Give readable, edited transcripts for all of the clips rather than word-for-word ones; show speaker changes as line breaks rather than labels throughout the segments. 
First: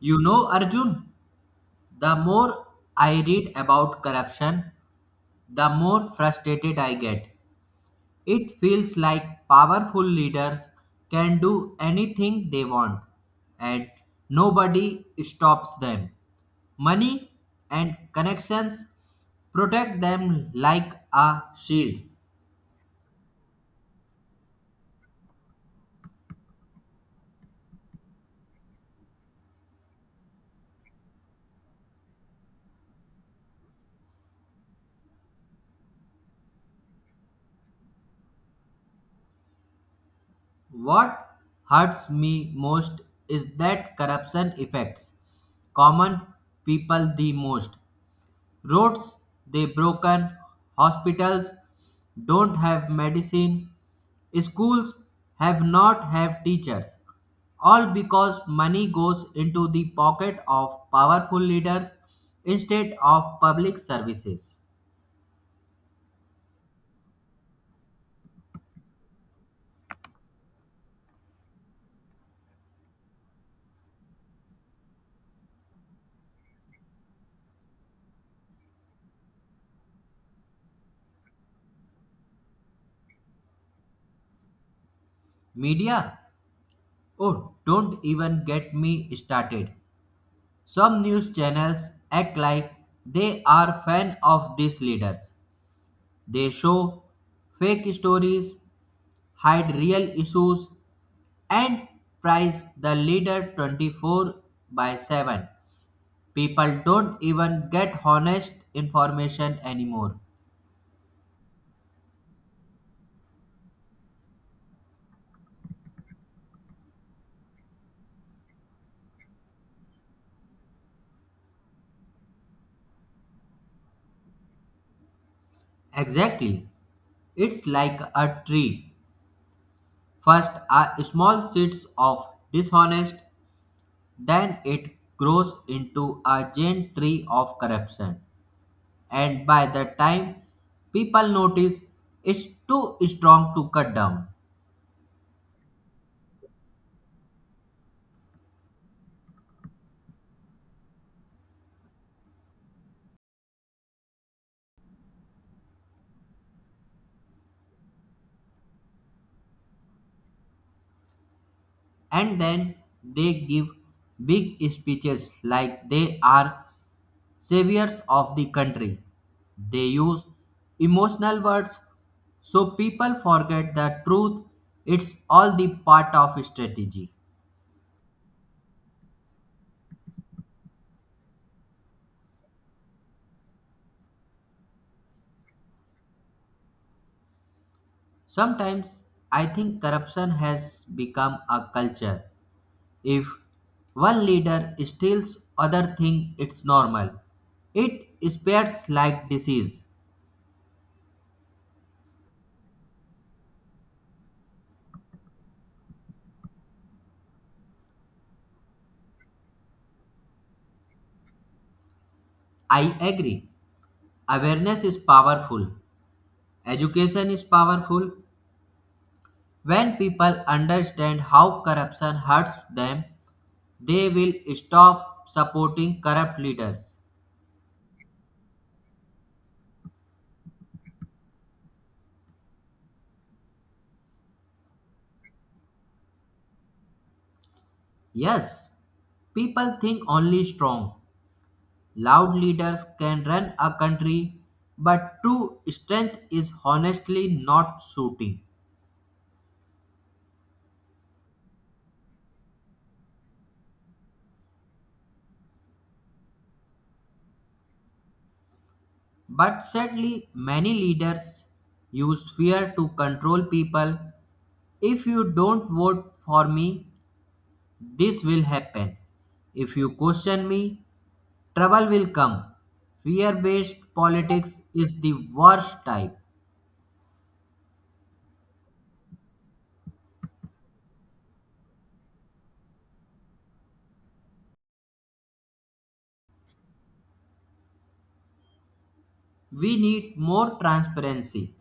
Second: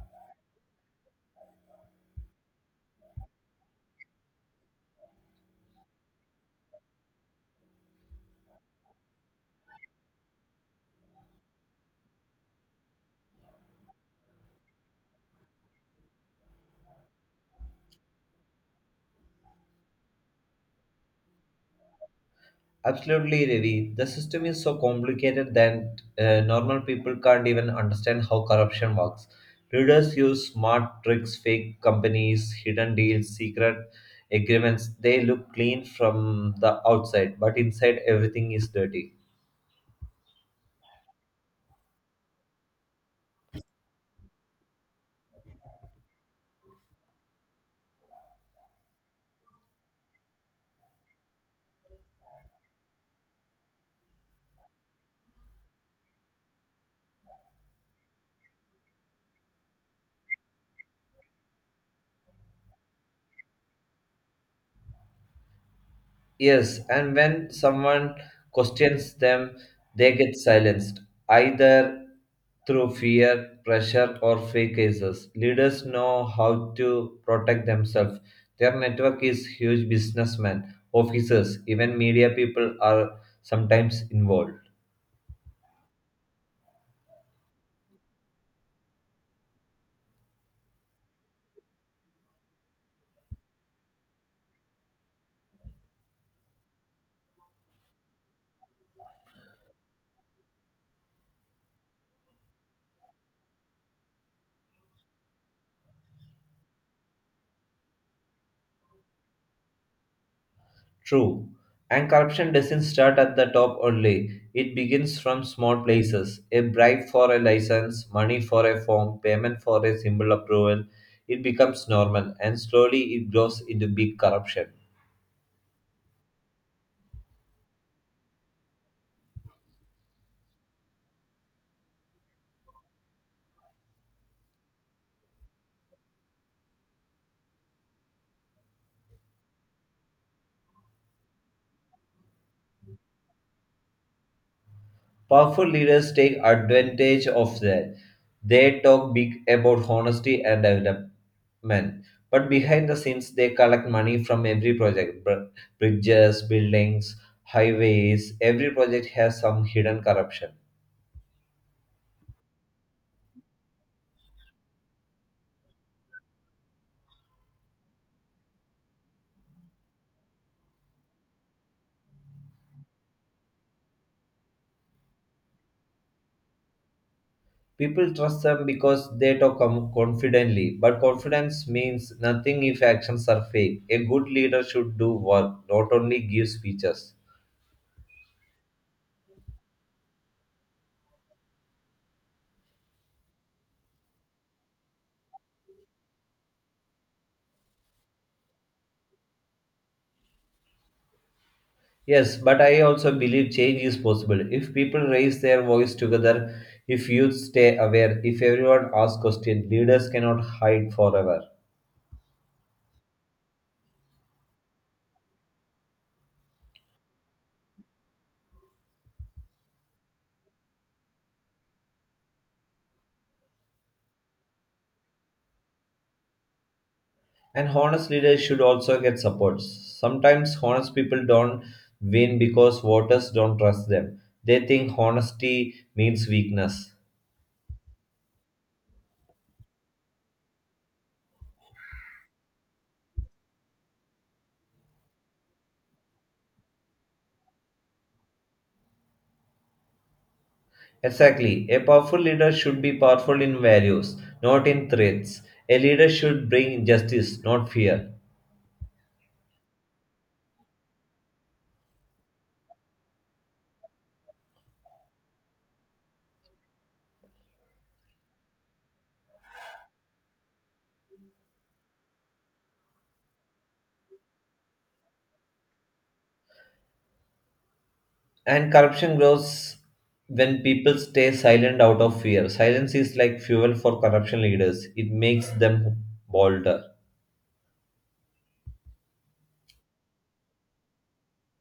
You know, Arjun, the more I read about corruption, the more frustrated I get. It feels like powerful leaders can do anything they want and nobody stops them. Money and connections protect them like a shield.
Absolutely, Ravi. The system is so complicated that normal people can't even understand how corruption works. Leaders use smart tricks, fake companies, hidden deals, secret agreements. They look clean from the outside, but inside everything is dirty.
What hurts me most is that corruption affects common people the most. Roads they broken, hospitals don't have medicine, schools have not have teachers. All because money goes into the pocket of powerful leaders instead of public services.
Yes, and when someone questions them, they get silenced, either through fear, pressure, or fake cases. Leaders know how to protect themselves. Their network is huge businessmen, officers, even media people are sometimes involved.
Media? Oh, don't even get me started. Some news channels act like they are fan of these leaders. They show fake stories, hide real issues, and praise the leader 24/7. People don't even get honest information anymore.
True. And corruption doesn't start at the top only. It begins from small places. A bribe for a license, money for a form, payment for a simple approval. It becomes normal and slowly it grows into big corruption.
Exactly. It's like a tree. First are small seeds of dishonest, then it grows into a giant tree of corruption. And by the time people notice, it's too strong to cut down.
Powerful leaders take advantage of that. They talk big about honesty and development. But behind the scenes, they collect money from every project bridges, buildings, highways. Every project has some hidden corruption.
And then they give big speeches like they are saviors of the country. They use emotional words so people forget the truth. It's all the part of strategy.
People trust them because they talk confidently, but confidence means nothing if actions are fake. A good leader should do work, not only give speeches.
Sometimes I think corruption has become a culture. If one leader steals other thing, it's normal. It spreads like disease.
Yes, but I also believe change is possible if people raise their voice together, if youth stay aware, if everyone asks questions. Leaders cannot hide forever.
I agree. Awareness is powerful, education is powerful. When people understand how corruption hurts them, they will stop supporting corrupt leaders.
And honest leaders should also get support. Sometimes honest people don't win because voters don't trust them. They think honesty means weakness.
Yes, people think only strong, loud leaders can run a country, but true strength is honestly not shooting.
Exactly. A powerful leader should be powerful in values, not in threats. A leader should bring justice, not fear.
But sadly, many leaders use fear to control people. If you don't vote for me, this will happen. If you question me, trouble will come. Fear based politics is the worst type.
And corruption grows when people stay silent out of fear. Silence is like fuel for corruption leaders, it makes them bolder.
We need more transparency.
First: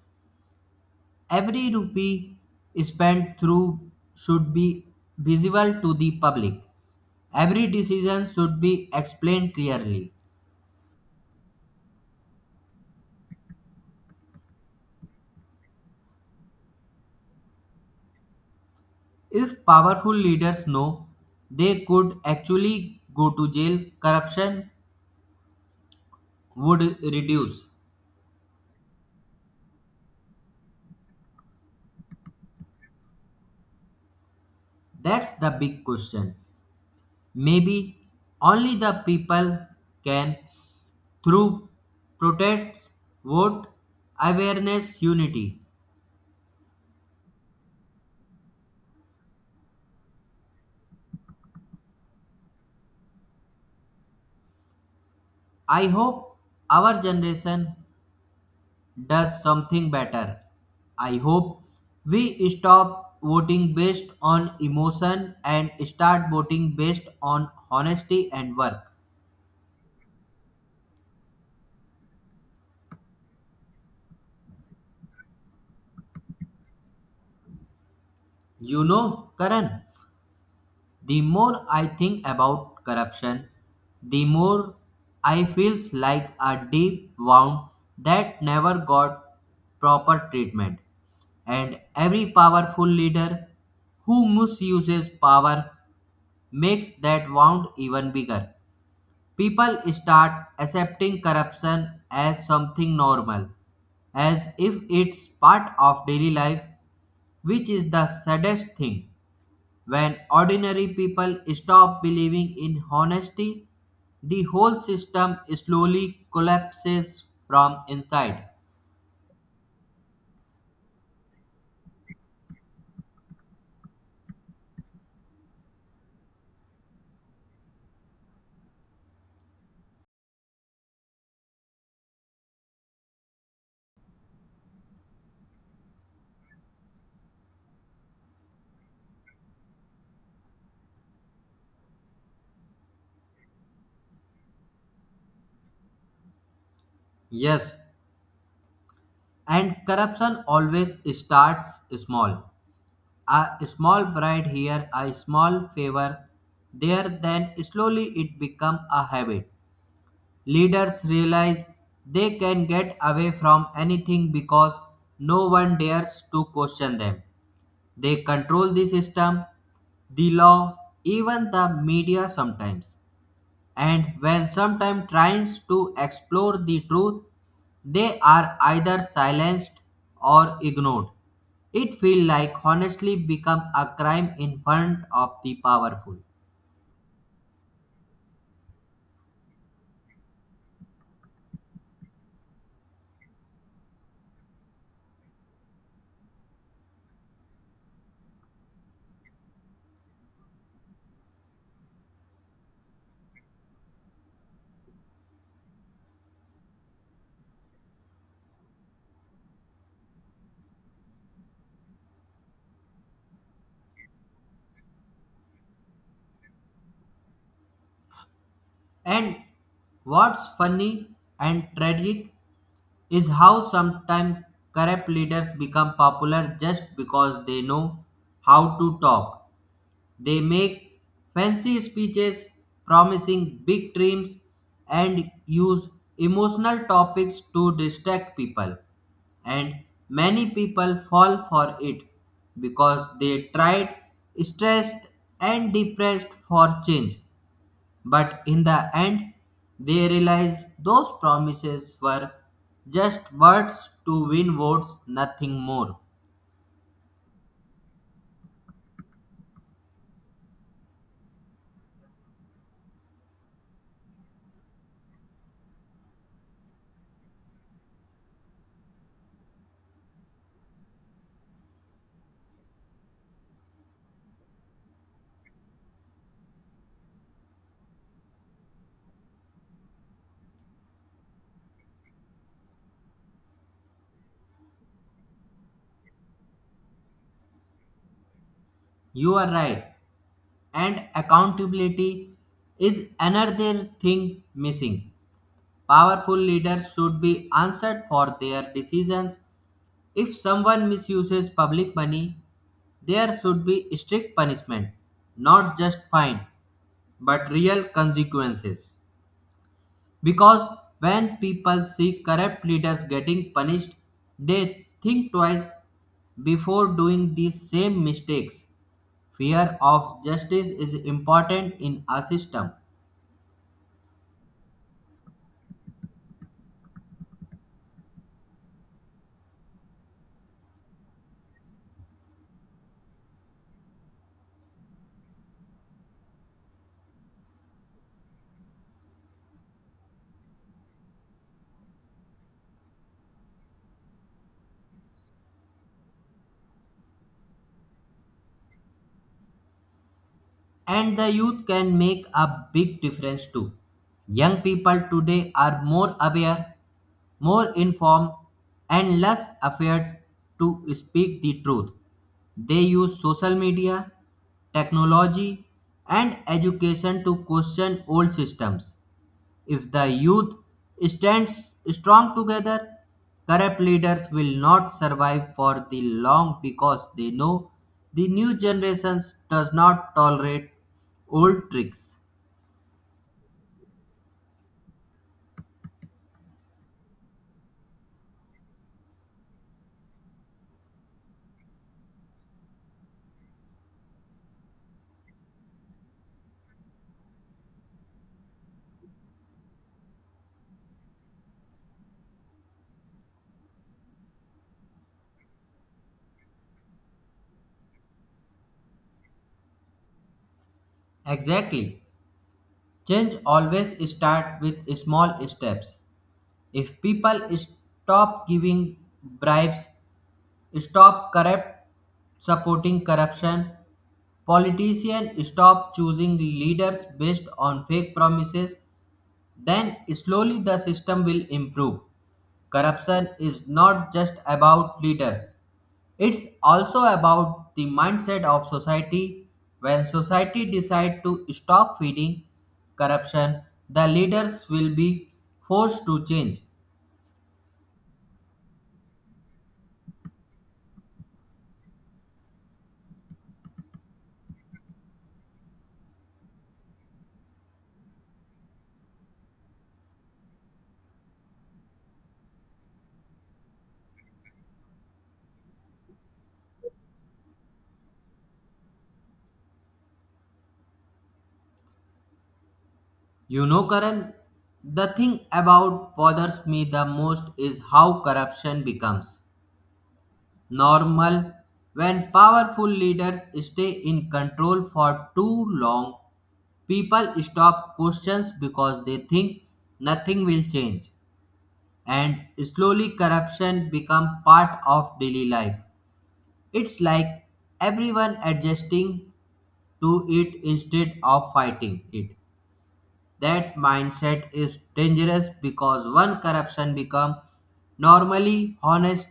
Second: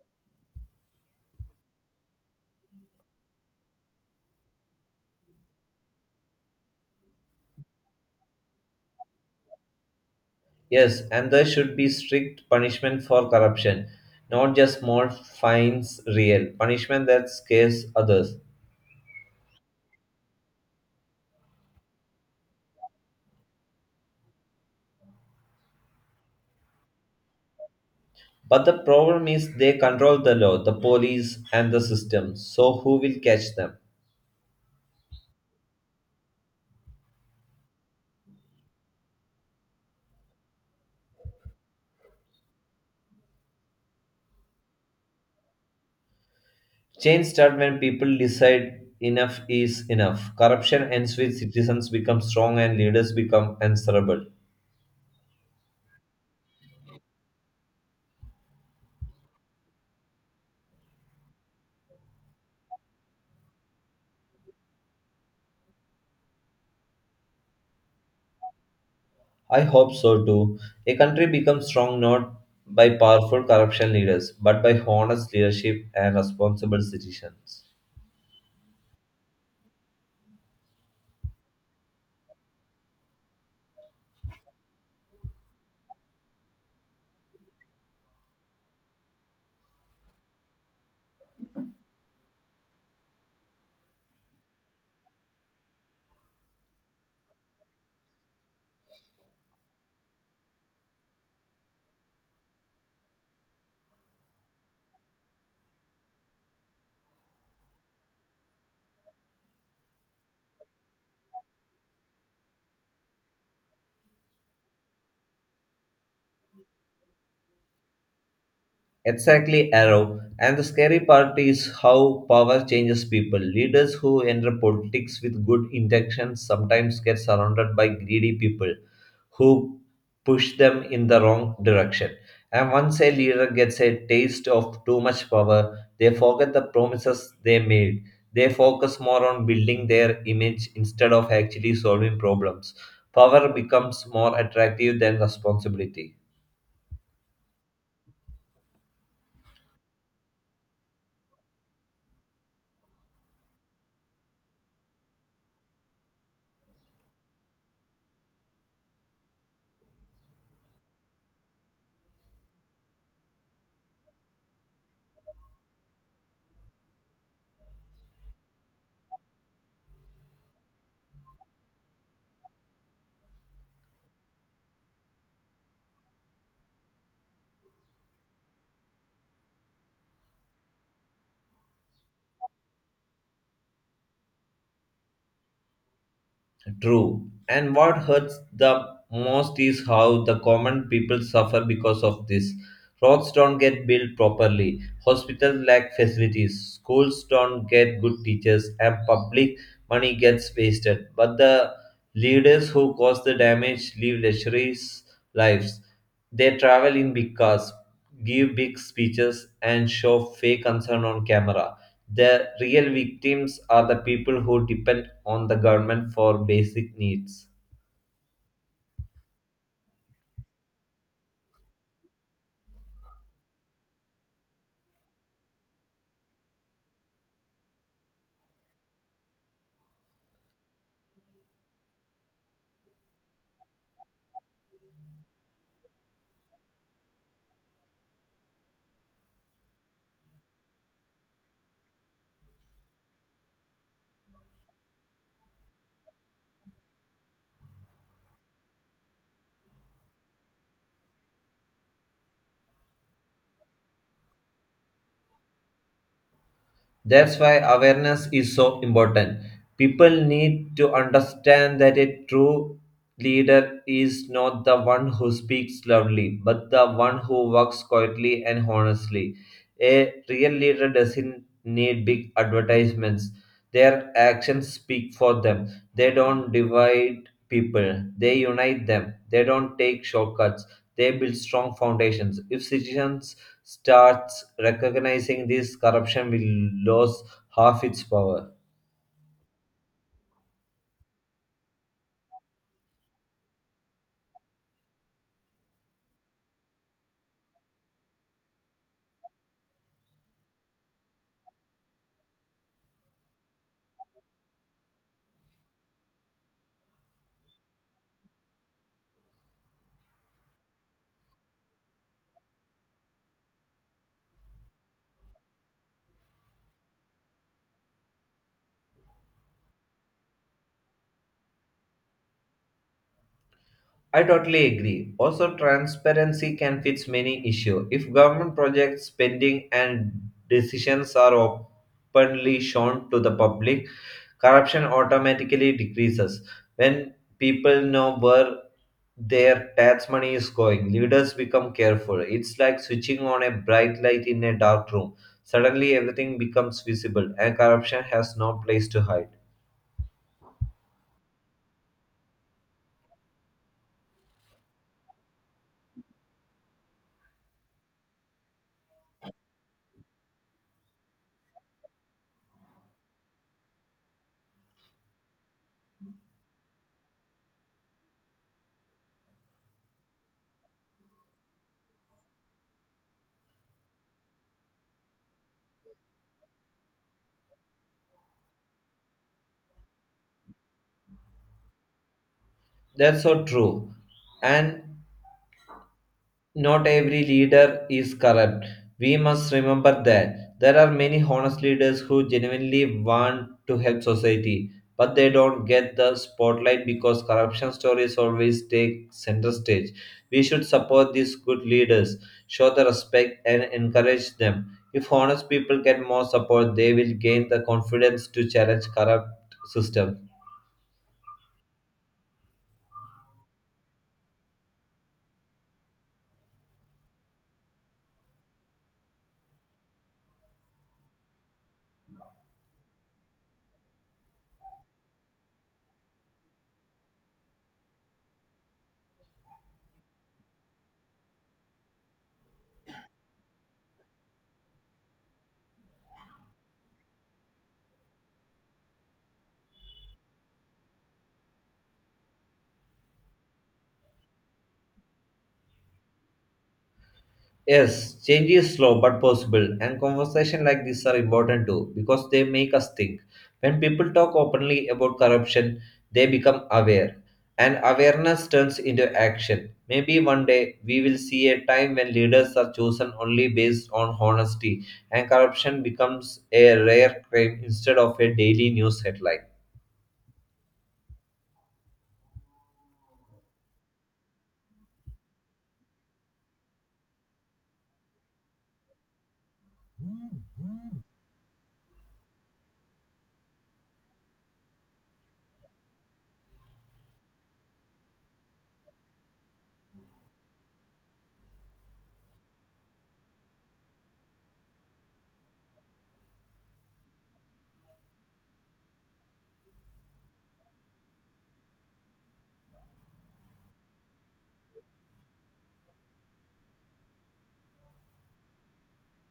Every rupee spent through should be visible to the public. Every decision should be explained clearly.
Yes, and there should be strict punishment for corruption, not just small fines, real punishment that scares others.
If powerful leaders know they could actually go to jail, corruption would reduce.
But the problem is they control the law, the police, and the system. So, who will catch them?
That's the big question. Maybe only the people can through protests, vote, awareness, unity.
Change starts when people decide enough is enough. Corruption ends when citizens become strong and leaders become answerable.
I hope our generation does something better. I hope we stop voting based on emotion and start voting based on honesty and work.
I hope so too. A country becomes strong not by powerful corruption leaders, but by honest leadership and responsible citizens.
You know, Karan, the more I think about corruption, the more I feels like a deep wound that never got proper treatment. And every powerful leader who misuses power makes that wound even bigger. People start accepting corruption as something normal, as if it's part of daily life, which is the saddest thing. When ordinary people stop believing in honesty, the whole system slowly collapses from inside.
Exactly, Arrow. And the scary part is how power changes people. Leaders who enter politics with good intentions sometimes get surrounded by greedy people who push them in the wrong direction. And once a leader gets a taste of too much power, they forget the promises they made. They focus more on building their image instead of actually solving problems. Power becomes more attractive than responsibility.
Yes, and corruption always starts small. A small bribe here, a small favor there, then slowly it becomes a habit. Leaders realize they can get away from anything because no one dares to question them. They control the system, the law, even the media sometimes. And when sometime tries to explore the truth, they are either silenced or ignored. It feels like honestly become a crime in front of the powerful.
True. And what hurts the most is how the common people suffer because of this. Roads don't get built properly, hospitals lack facilities, schools don't get good teachers, and public money gets wasted. But the leaders who cause the damage live luxurious lives. They travel in big cars, give big speeches, and show fake concern on camera. The real victims are the people who depend on the government for basic needs.
And what's funny and tragic is how sometimes corrupt leaders become popular just because they know how to talk. They make fancy speeches promising big dreams and use emotional topics to distract people. And many people fall for it because they tried stressed and depressed for change. But in the end, they realize those promises were just words to win votes, nothing more.
That's why awareness is so important. People need to understand that a true leader is not the one who speaks loudly, but the one who works quietly and honestly. A real leader doesn't need big advertisements. Their actions speak for them. They don't divide people, they unite them. They don't take shortcuts, they build strong foundations. If citizens starts recognizing this, corruption will lose half its power.
You are right. And accountability is another thing missing. Powerful leaders should be answered for their decisions. If someone misuses public money, there should be strict punishment, not just fine, but real consequences. Because when people see corrupt leaders getting punished, they think twice before doing the same mistakes. Fear of justice is important in a system.
I totally agree. Also, transparency can fix many issues. If government projects, spending and decisions are openly shown to the public, corruption automatically decreases. When people know where their tax money is going, leaders become careful. It's like switching on a bright light in a dark room. Suddenly, everything becomes visible, and corruption has no place to hide.
And the youth can make a big difference too. Young people today are more aware, more informed, and less afraid to speak the truth. They use social media, technology, and education to question old systems. If the youth stands strong together, corrupt leaders will not survive for the long because they know the new generations does not tolerate old tricks.
That's so true. And not every leader is corrupt. We must remember that there are many honest leaders who genuinely want to help society, but they don't get the spotlight because corruption stories always take center stage. We should support these good leaders, show the respect, and encourage them. If honest people get more support, they will gain the confidence to challenge corrupt system.
Exactly. Change always starts with small steps. If people stop giving bribes, stop corrupt supporting corruption, politicians stop choosing leaders based on fake promises, then slowly the system will improve. Corruption is not just about leaders, it's also about the mindset of society. When society decide to stop feeding corruption, the leaders will be forced to change.
Yes, change is slow but possible, and conversations like this are important too because they make us think. When people talk openly about corruption, they become aware, and awareness turns into action. Maybe one day we will see a time when leaders are chosen only based on honesty, and corruption becomes a rare crime instead of a daily news headline.
You know, Karan, the thing about bothers me the most is how corruption becomes normal when powerful leaders stay in control for too long. People stop questions because they think nothing will change, and slowly corruption become part of daily life. It's like everyone adjusting to it instead of fighting it. That mindset is dangerous because one corruption become normally honest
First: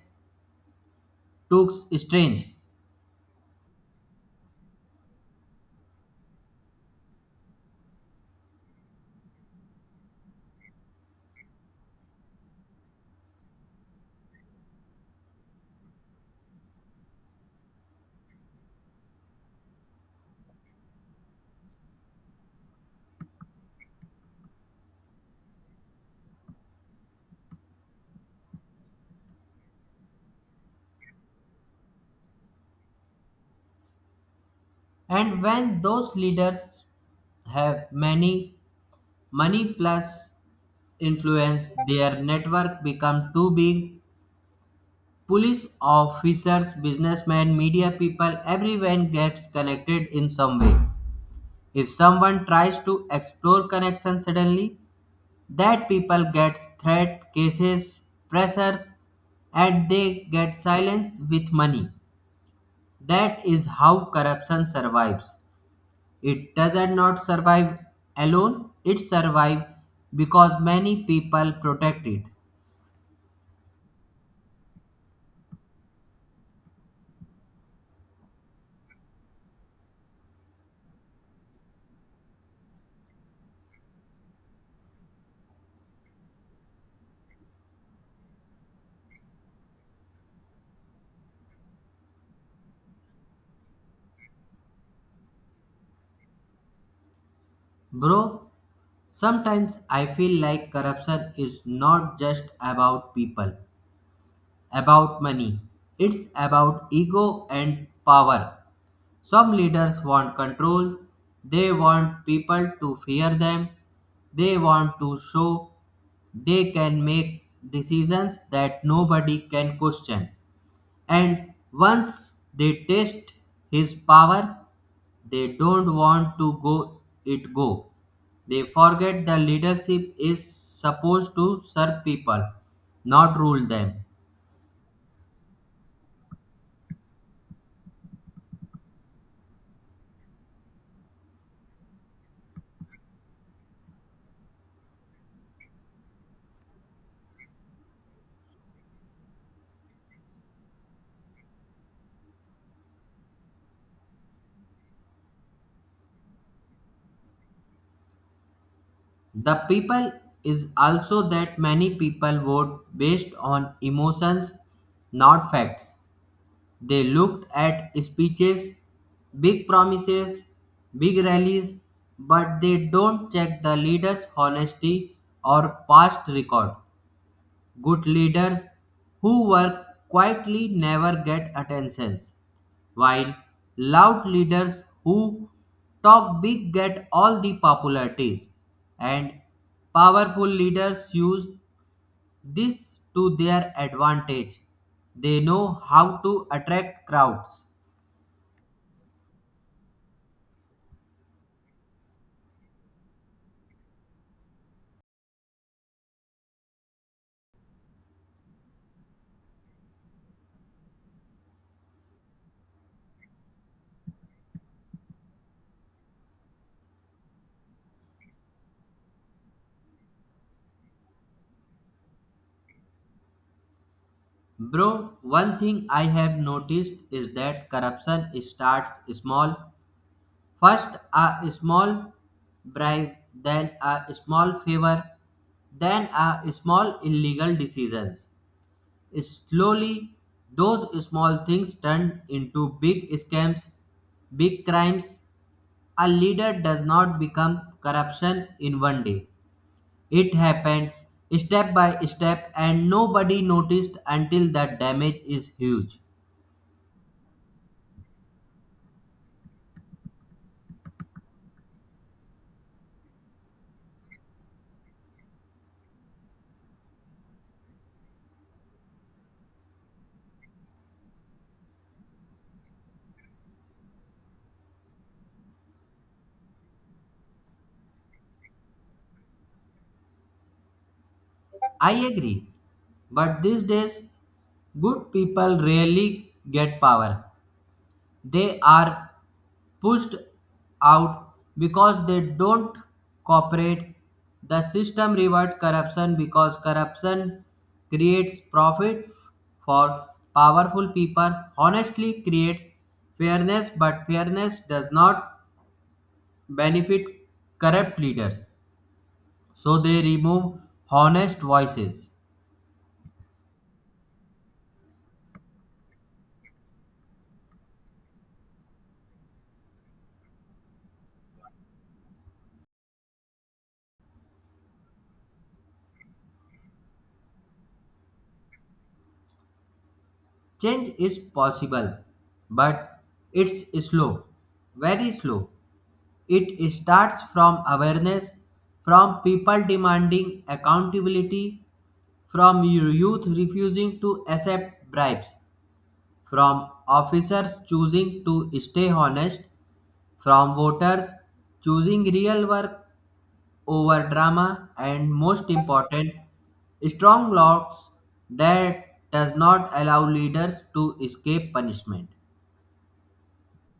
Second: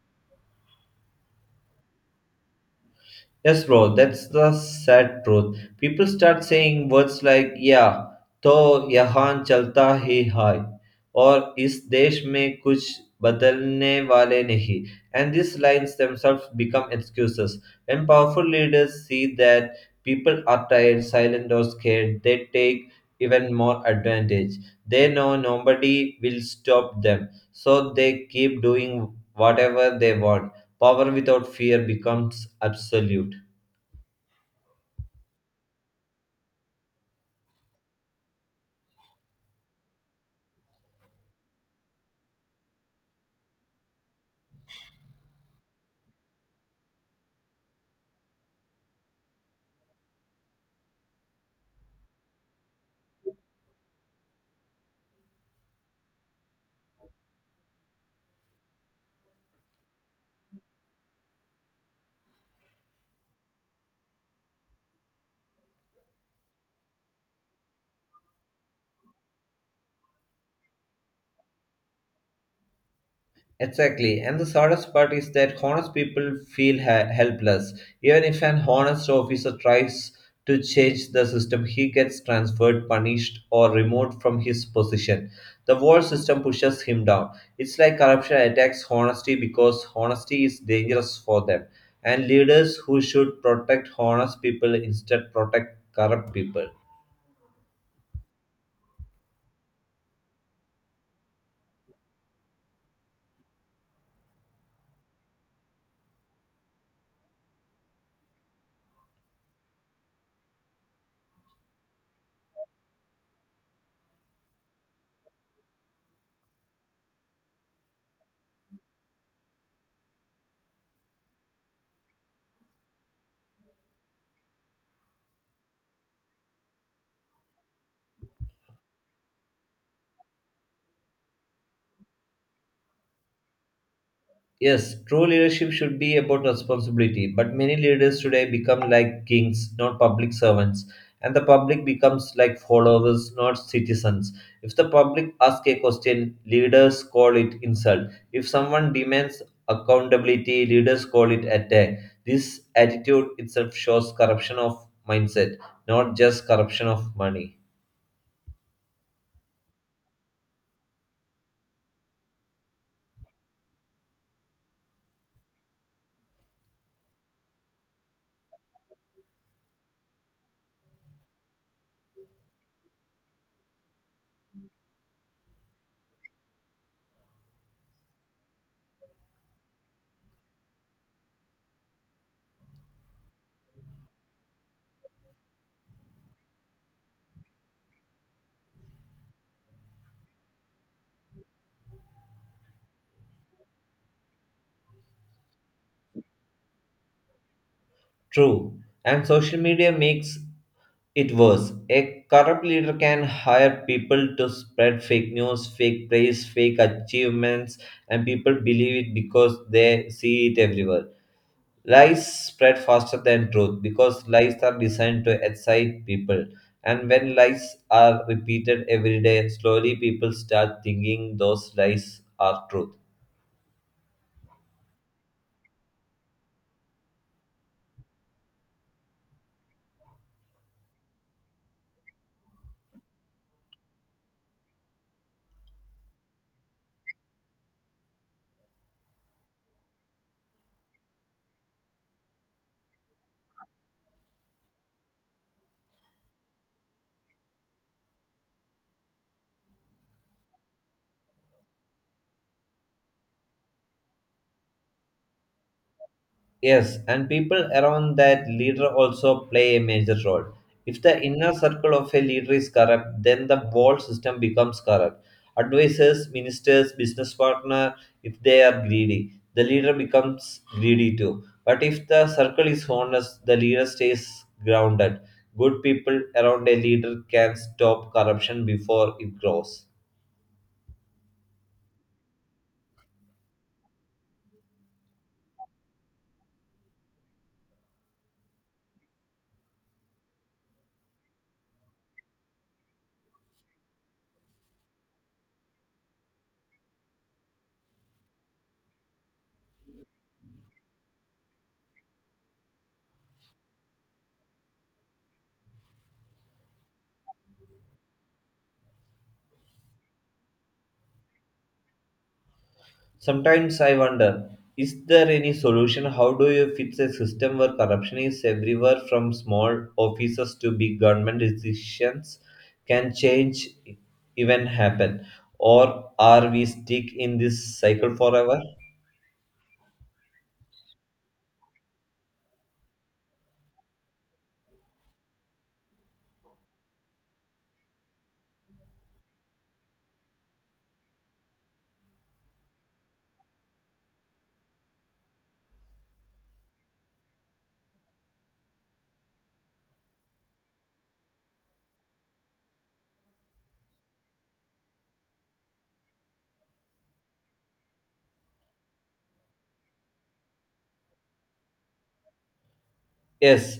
looks strange.
Yes, bro, that's the sad truth. People start saying words like "yeah," तो "Yahan chalta hi hai," or इस देश में कुछ बदलने वाले नहीं, and these lines themselves become excuses. When powerful leaders see that people are tired, silent or scared, they take even more advantage. They know nobody will stop them, so they keep doing whatever they want. Power without fear becomes absolute.
And when those leaders have many money plus influence, their network become too big. Police officers, businessmen, media people, everyone gets connected in some way. If someone tries to explore connection, suddenly that people gets threat cases, pressures, and they get silenced with money. That is how corruption survives. It does not survive alone, it survives because many people protect it.
Exactly, and the saddest part is that honest people feel helpless. Even if an honest officer tries to change the system, he gets transferred, punished, or removed from his position. The whole system pushes him down. It's like corruption attacks honesty because honesty is dangerous for them, and leaders who should protect honest people instead protect corrupt people.
Bro, sometimes I feel like corruption is not just about people, about money. It's about ego and power. Some leaders want control, they want people to fear them, they want to show they can make decisions that nobody can question. And once they taste his power, they don't want to go it go. They forget the leadership is supposed to serve people, not rule them.
Yes, true leadership should be about responsibility, but many leaders today become like kings, not public servants, and the public becomes like followers, not citizens. If the public ask a question, leaders call it insult. If someone demands accountability, leaders call it attack. This attitude itself shows corruption of mindset, not just corruption of money.
The people is also that many people vote based on emotions, not facts. They looked at speeches, big promises, big rallies, but they don't check the leader's honesty or past record. Good leaders who work quietly never get attentions, while loud leaders who talk big get all the popularities. And powerful leaders use this to their advantage. They know how to attract crowds.
True. And social media makes It was. A corrupt leader can hire people to spread fake news, fake praise, fake achievements, and people believe it because they see it everywhere. Lies spread faster than truth because lies are designed to excite people. And when lies are repeated every day, slowly people start thinking those lies are truth.
Bro, one thing I have noticed is that corruption starts small. First, a small bribe, then a small favor, then a small illegal decisions. Slowly, those small things turn into big scams, big crimes. A leader does not become corruption in one day. It happens step by step, and nobody noticed until the damage is huge.
Yes, and people around that leader also play a major role. If the inner circle of a leader is corrupt, then the whole system becomes corrupt. Advisors, ministers, business partner, if they are greedy, the leader becomes greedy too. But if the circle is honest, the leader stays grounded. Good people around a leader can stop corruption before it grows.
I agree. But these days, good people rarely get power. They are pushed out because they don't cooperate. The system rewards corruption because corruption creates profit for powerful people, honestly creates fairness, but fairness does not benefit corrupt leaders. So they remove honest voices.
Sometimes I wonder, is there any solution? How do you fix a system where corruption is everywhere, from small offices to big government decisions? Can change even happen? Or are we stuck in this cycle forever?
Change is possible, but it's slow, very slow. It starts from awareness, from people demanding accountability, from youth refusing to accept bribes, from officers choosing to stay honest, from voters choosing real work over drama, and most important, strong laws that does not allow leaders to escape punishment.
Yes,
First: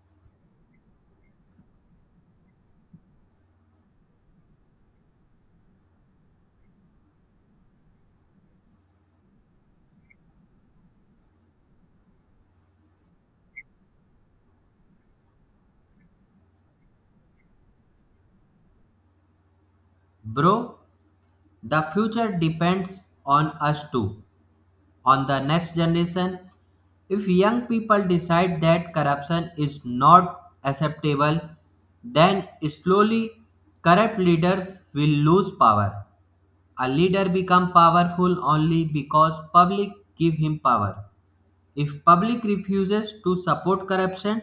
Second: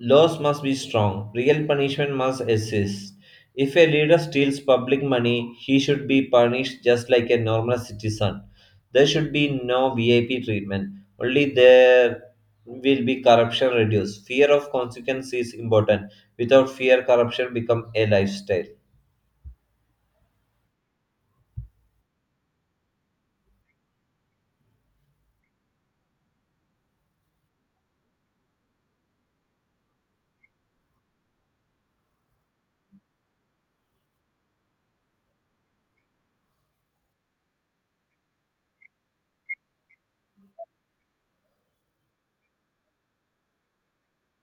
laws must be strong. Real punishment must exist. If a leader steals public money, he should be punished just like a normal citizen. There should be no VIP treatment. Only there will be corruption reduced. Fear of consequence is important. Without fear, corruption becomes a lifestyle.
Bro, the future depends on us too, on the next generation. If young people decide that corruption is not acceptable, then slowly corrupt leaders will lose power. A leader become powerful only because public give him power. If public refuses to support corruption,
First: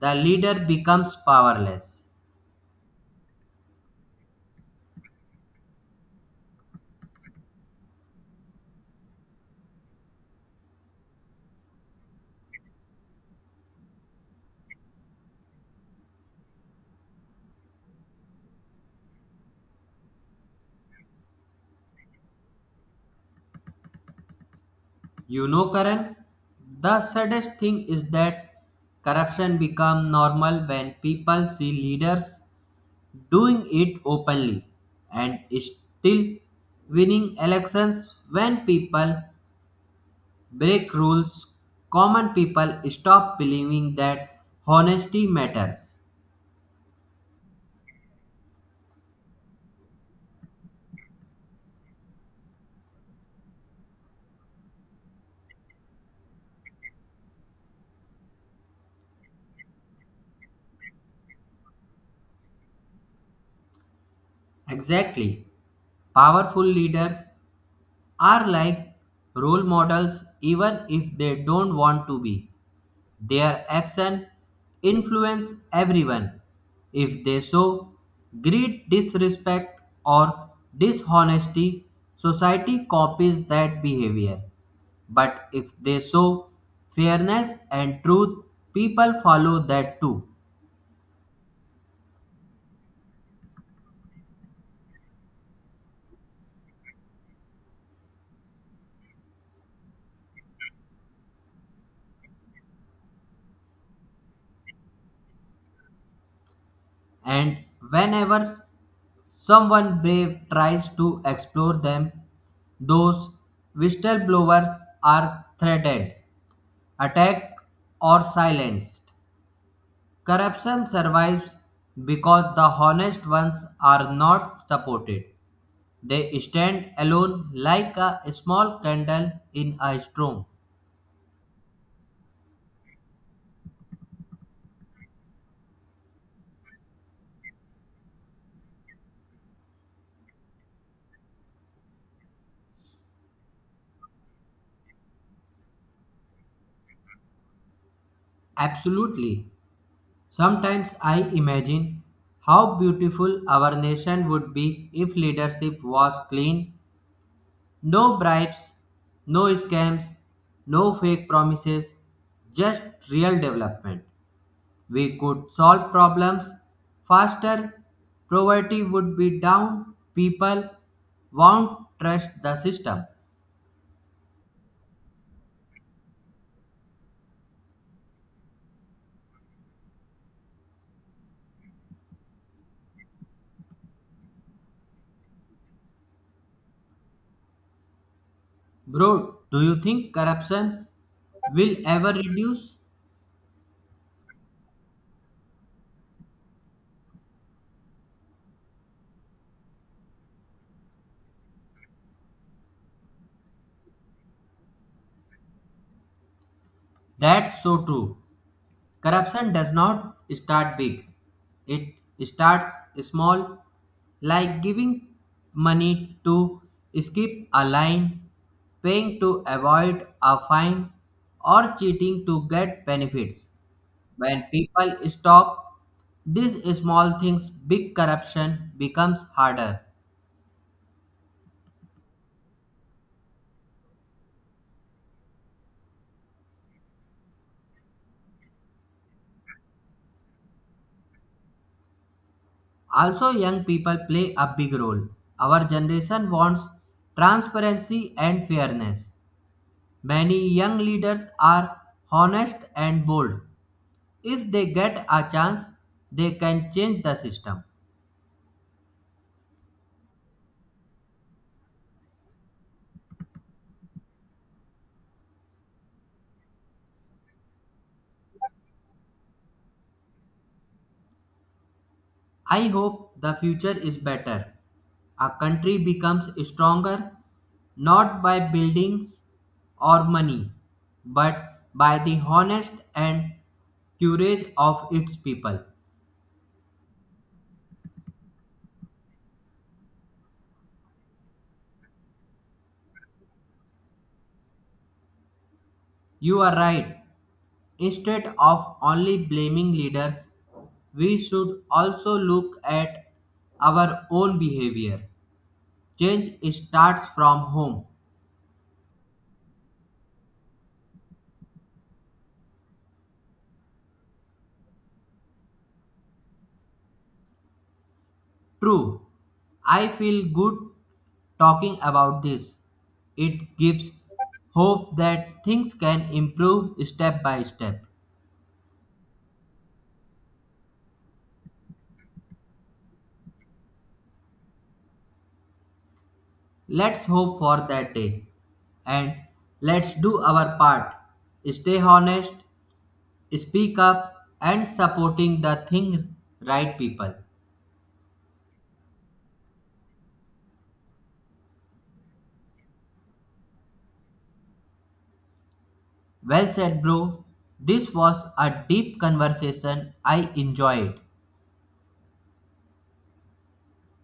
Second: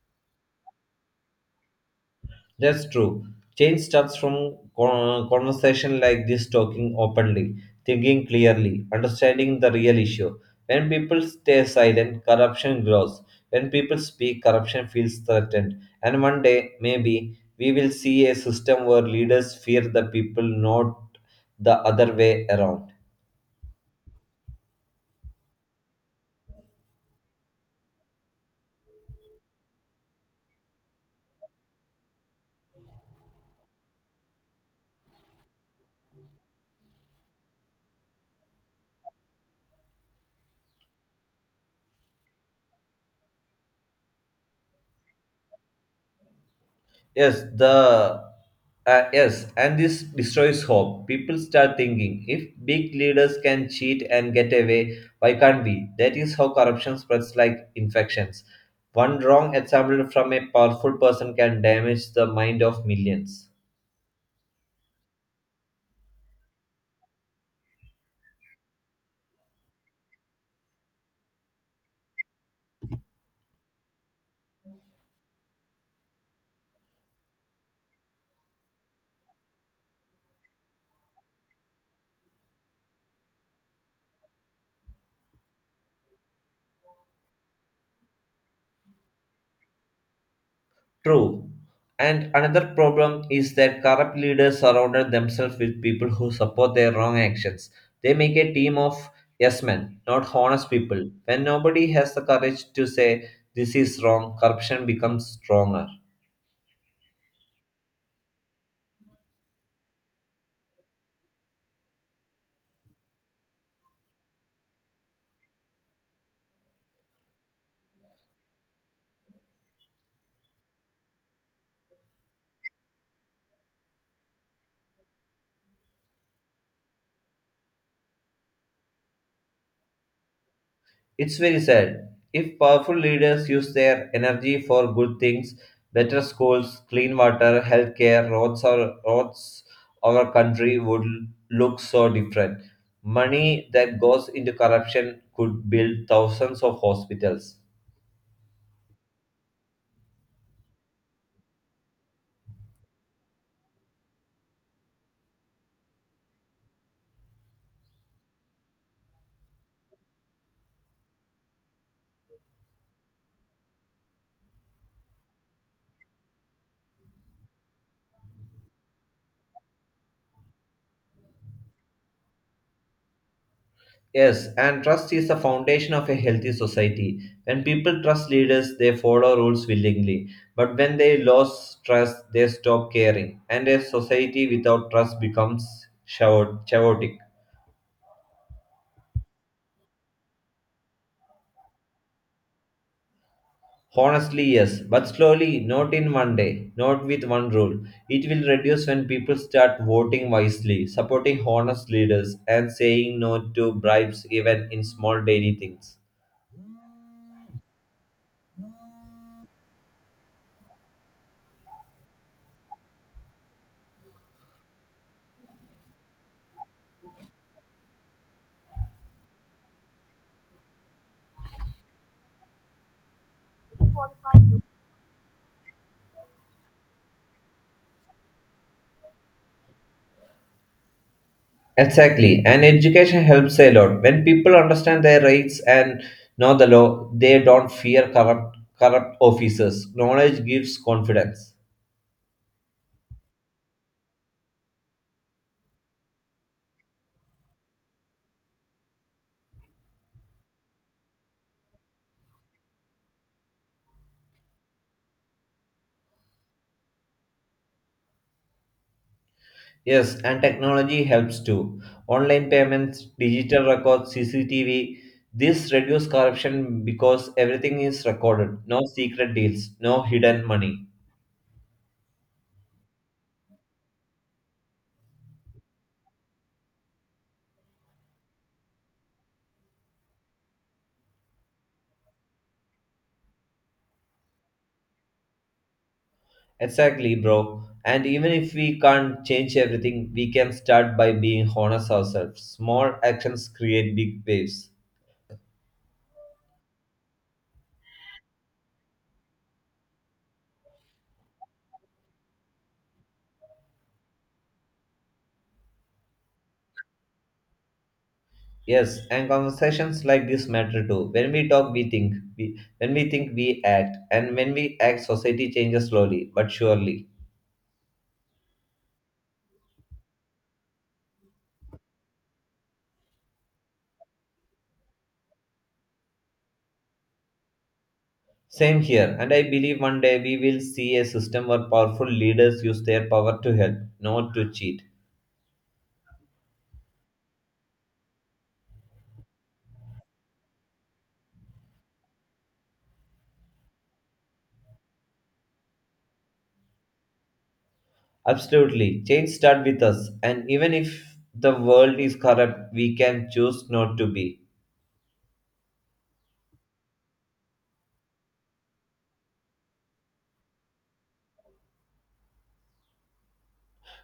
the leader becomes powerless.
That's true. Change starts from conversation like this, talking openly, thinking clearly, understanding the real issue. When people stay silent, corruption grows. When people speak, corruption feels threatened. And one day, maybe, we will see a system where leaders fear the people, not the other way around.
You know, Karan, the saddest thing is that corruption become normal when people see leaders doing it openly and still winning elections. When people break rules, common people stop believing that honesty matters.
Yes, and this destroys hope. People start thinking, if big leaders can cheat and get away, why can't we? That is how corruption spreads like infections. One wrong example from a powerful person can damage the mind of millions.
Exactly, powerful leaders are like role models even if they don't want to be. Their action influence everyone. If they show greed, disrespect, or dishonesty, society copies that behavior. But if they show fairness and truth, people follow that too.
True. And another problem is that corrupt leaders surrounded themselves with people who support their wrong actions. They make a team of yes men, not honest people. When nobody has the courage to say this is wrong, corruption becomes stronger.
And whenever someone brave tries to explore them, those whistleblowers are threatened, attacked, or silenced. Corruption survives because the honest ones are not supported. They stand alone like a small candle in a storm.
It's very sad. If powerful leaders use their energy for good things, better schools, clean water, healthcare, roads, or roads, our country would look so different. Money that goes into corruption could build thousands of hospitals.
Absolutely. Sometimes I imagine how beautiful our nation would be if leadership was clean. No bribes, no scams, no fake promises, just real development. We could solve problems faster, poverty would be down, people won't trust the system.
Yes, and trust is the foundation of a healthy society. When people trust leaders, they follow rules willingly. But when they lose trust, they stop caring. And a society without trust becomes chaotic.
Bro, do you think corruption will ever reduce?
Honestly, yes, but slowly, not in one day, not with one rule. It will reduce when people start voting wisely, supporting honest leaders, and saying no to bribes even in small daily things.
That's so true. Corruption does not start big, it starts small, like giving money to skip a line, paying to avoid a fine, or cheating to get benefits. When people stop these small things, big corruption becomes harder.
Exactly, and education helps a lot. When people understand their rights and know the law, they don't fear corrupt officers. Knowledge gives confidence.
Also, young people play a big role. Our generation wants transparency and fairness. Many young leaders are honest and bold. If they get a chance, they can change the system.
Yes, and technology helps too. Online payments, digital records, CCTV. This reduce corruption because everything is recorded. No secret deals, no hidden money.
I hope the future is better. A country becomes stronger not by buildings or money, but by the honest and courage of its people.
Exactly, bro. And even if we can't change everything, we can start by being honest ourselves. Small actions create big waves.
You are right. Instead of only blaming leaders, we should also look at our own behavior. Change starts from home.
Yes, and conversations like this matter too. When we talk, we think. When we think, we act. And when we act, society changes slowly but surely.
True, I feel good talking about this. It gives hope that things can improve step by step.
Same here, and I believe one day we will see a system where powerful leaders use their power to help, not to cheat.
Let's hope for that day. And let's do our part. Stay honest, speak up, and supporting the thing right people.
Absolutely, change starts with us, and even if the world is corrupt, we can choose not to be.
Well said, bro. This was a deep conversation. I enjoyed.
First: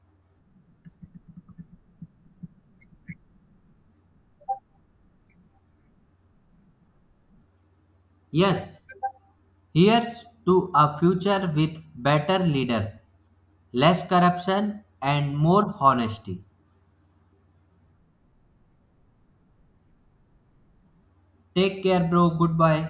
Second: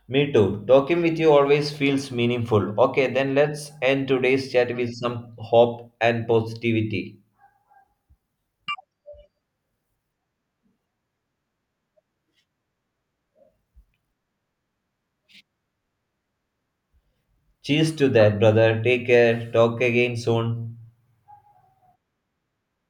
Me too. Talking with you always feels meaningful. Okay, then let's end today's chat with some hope and positivity.
Yes, here's to a future with better leaders, less corruption and more honesty.
Cheers to that, brother. Take care. Talk again soon.
Take care, bro. Goodbye.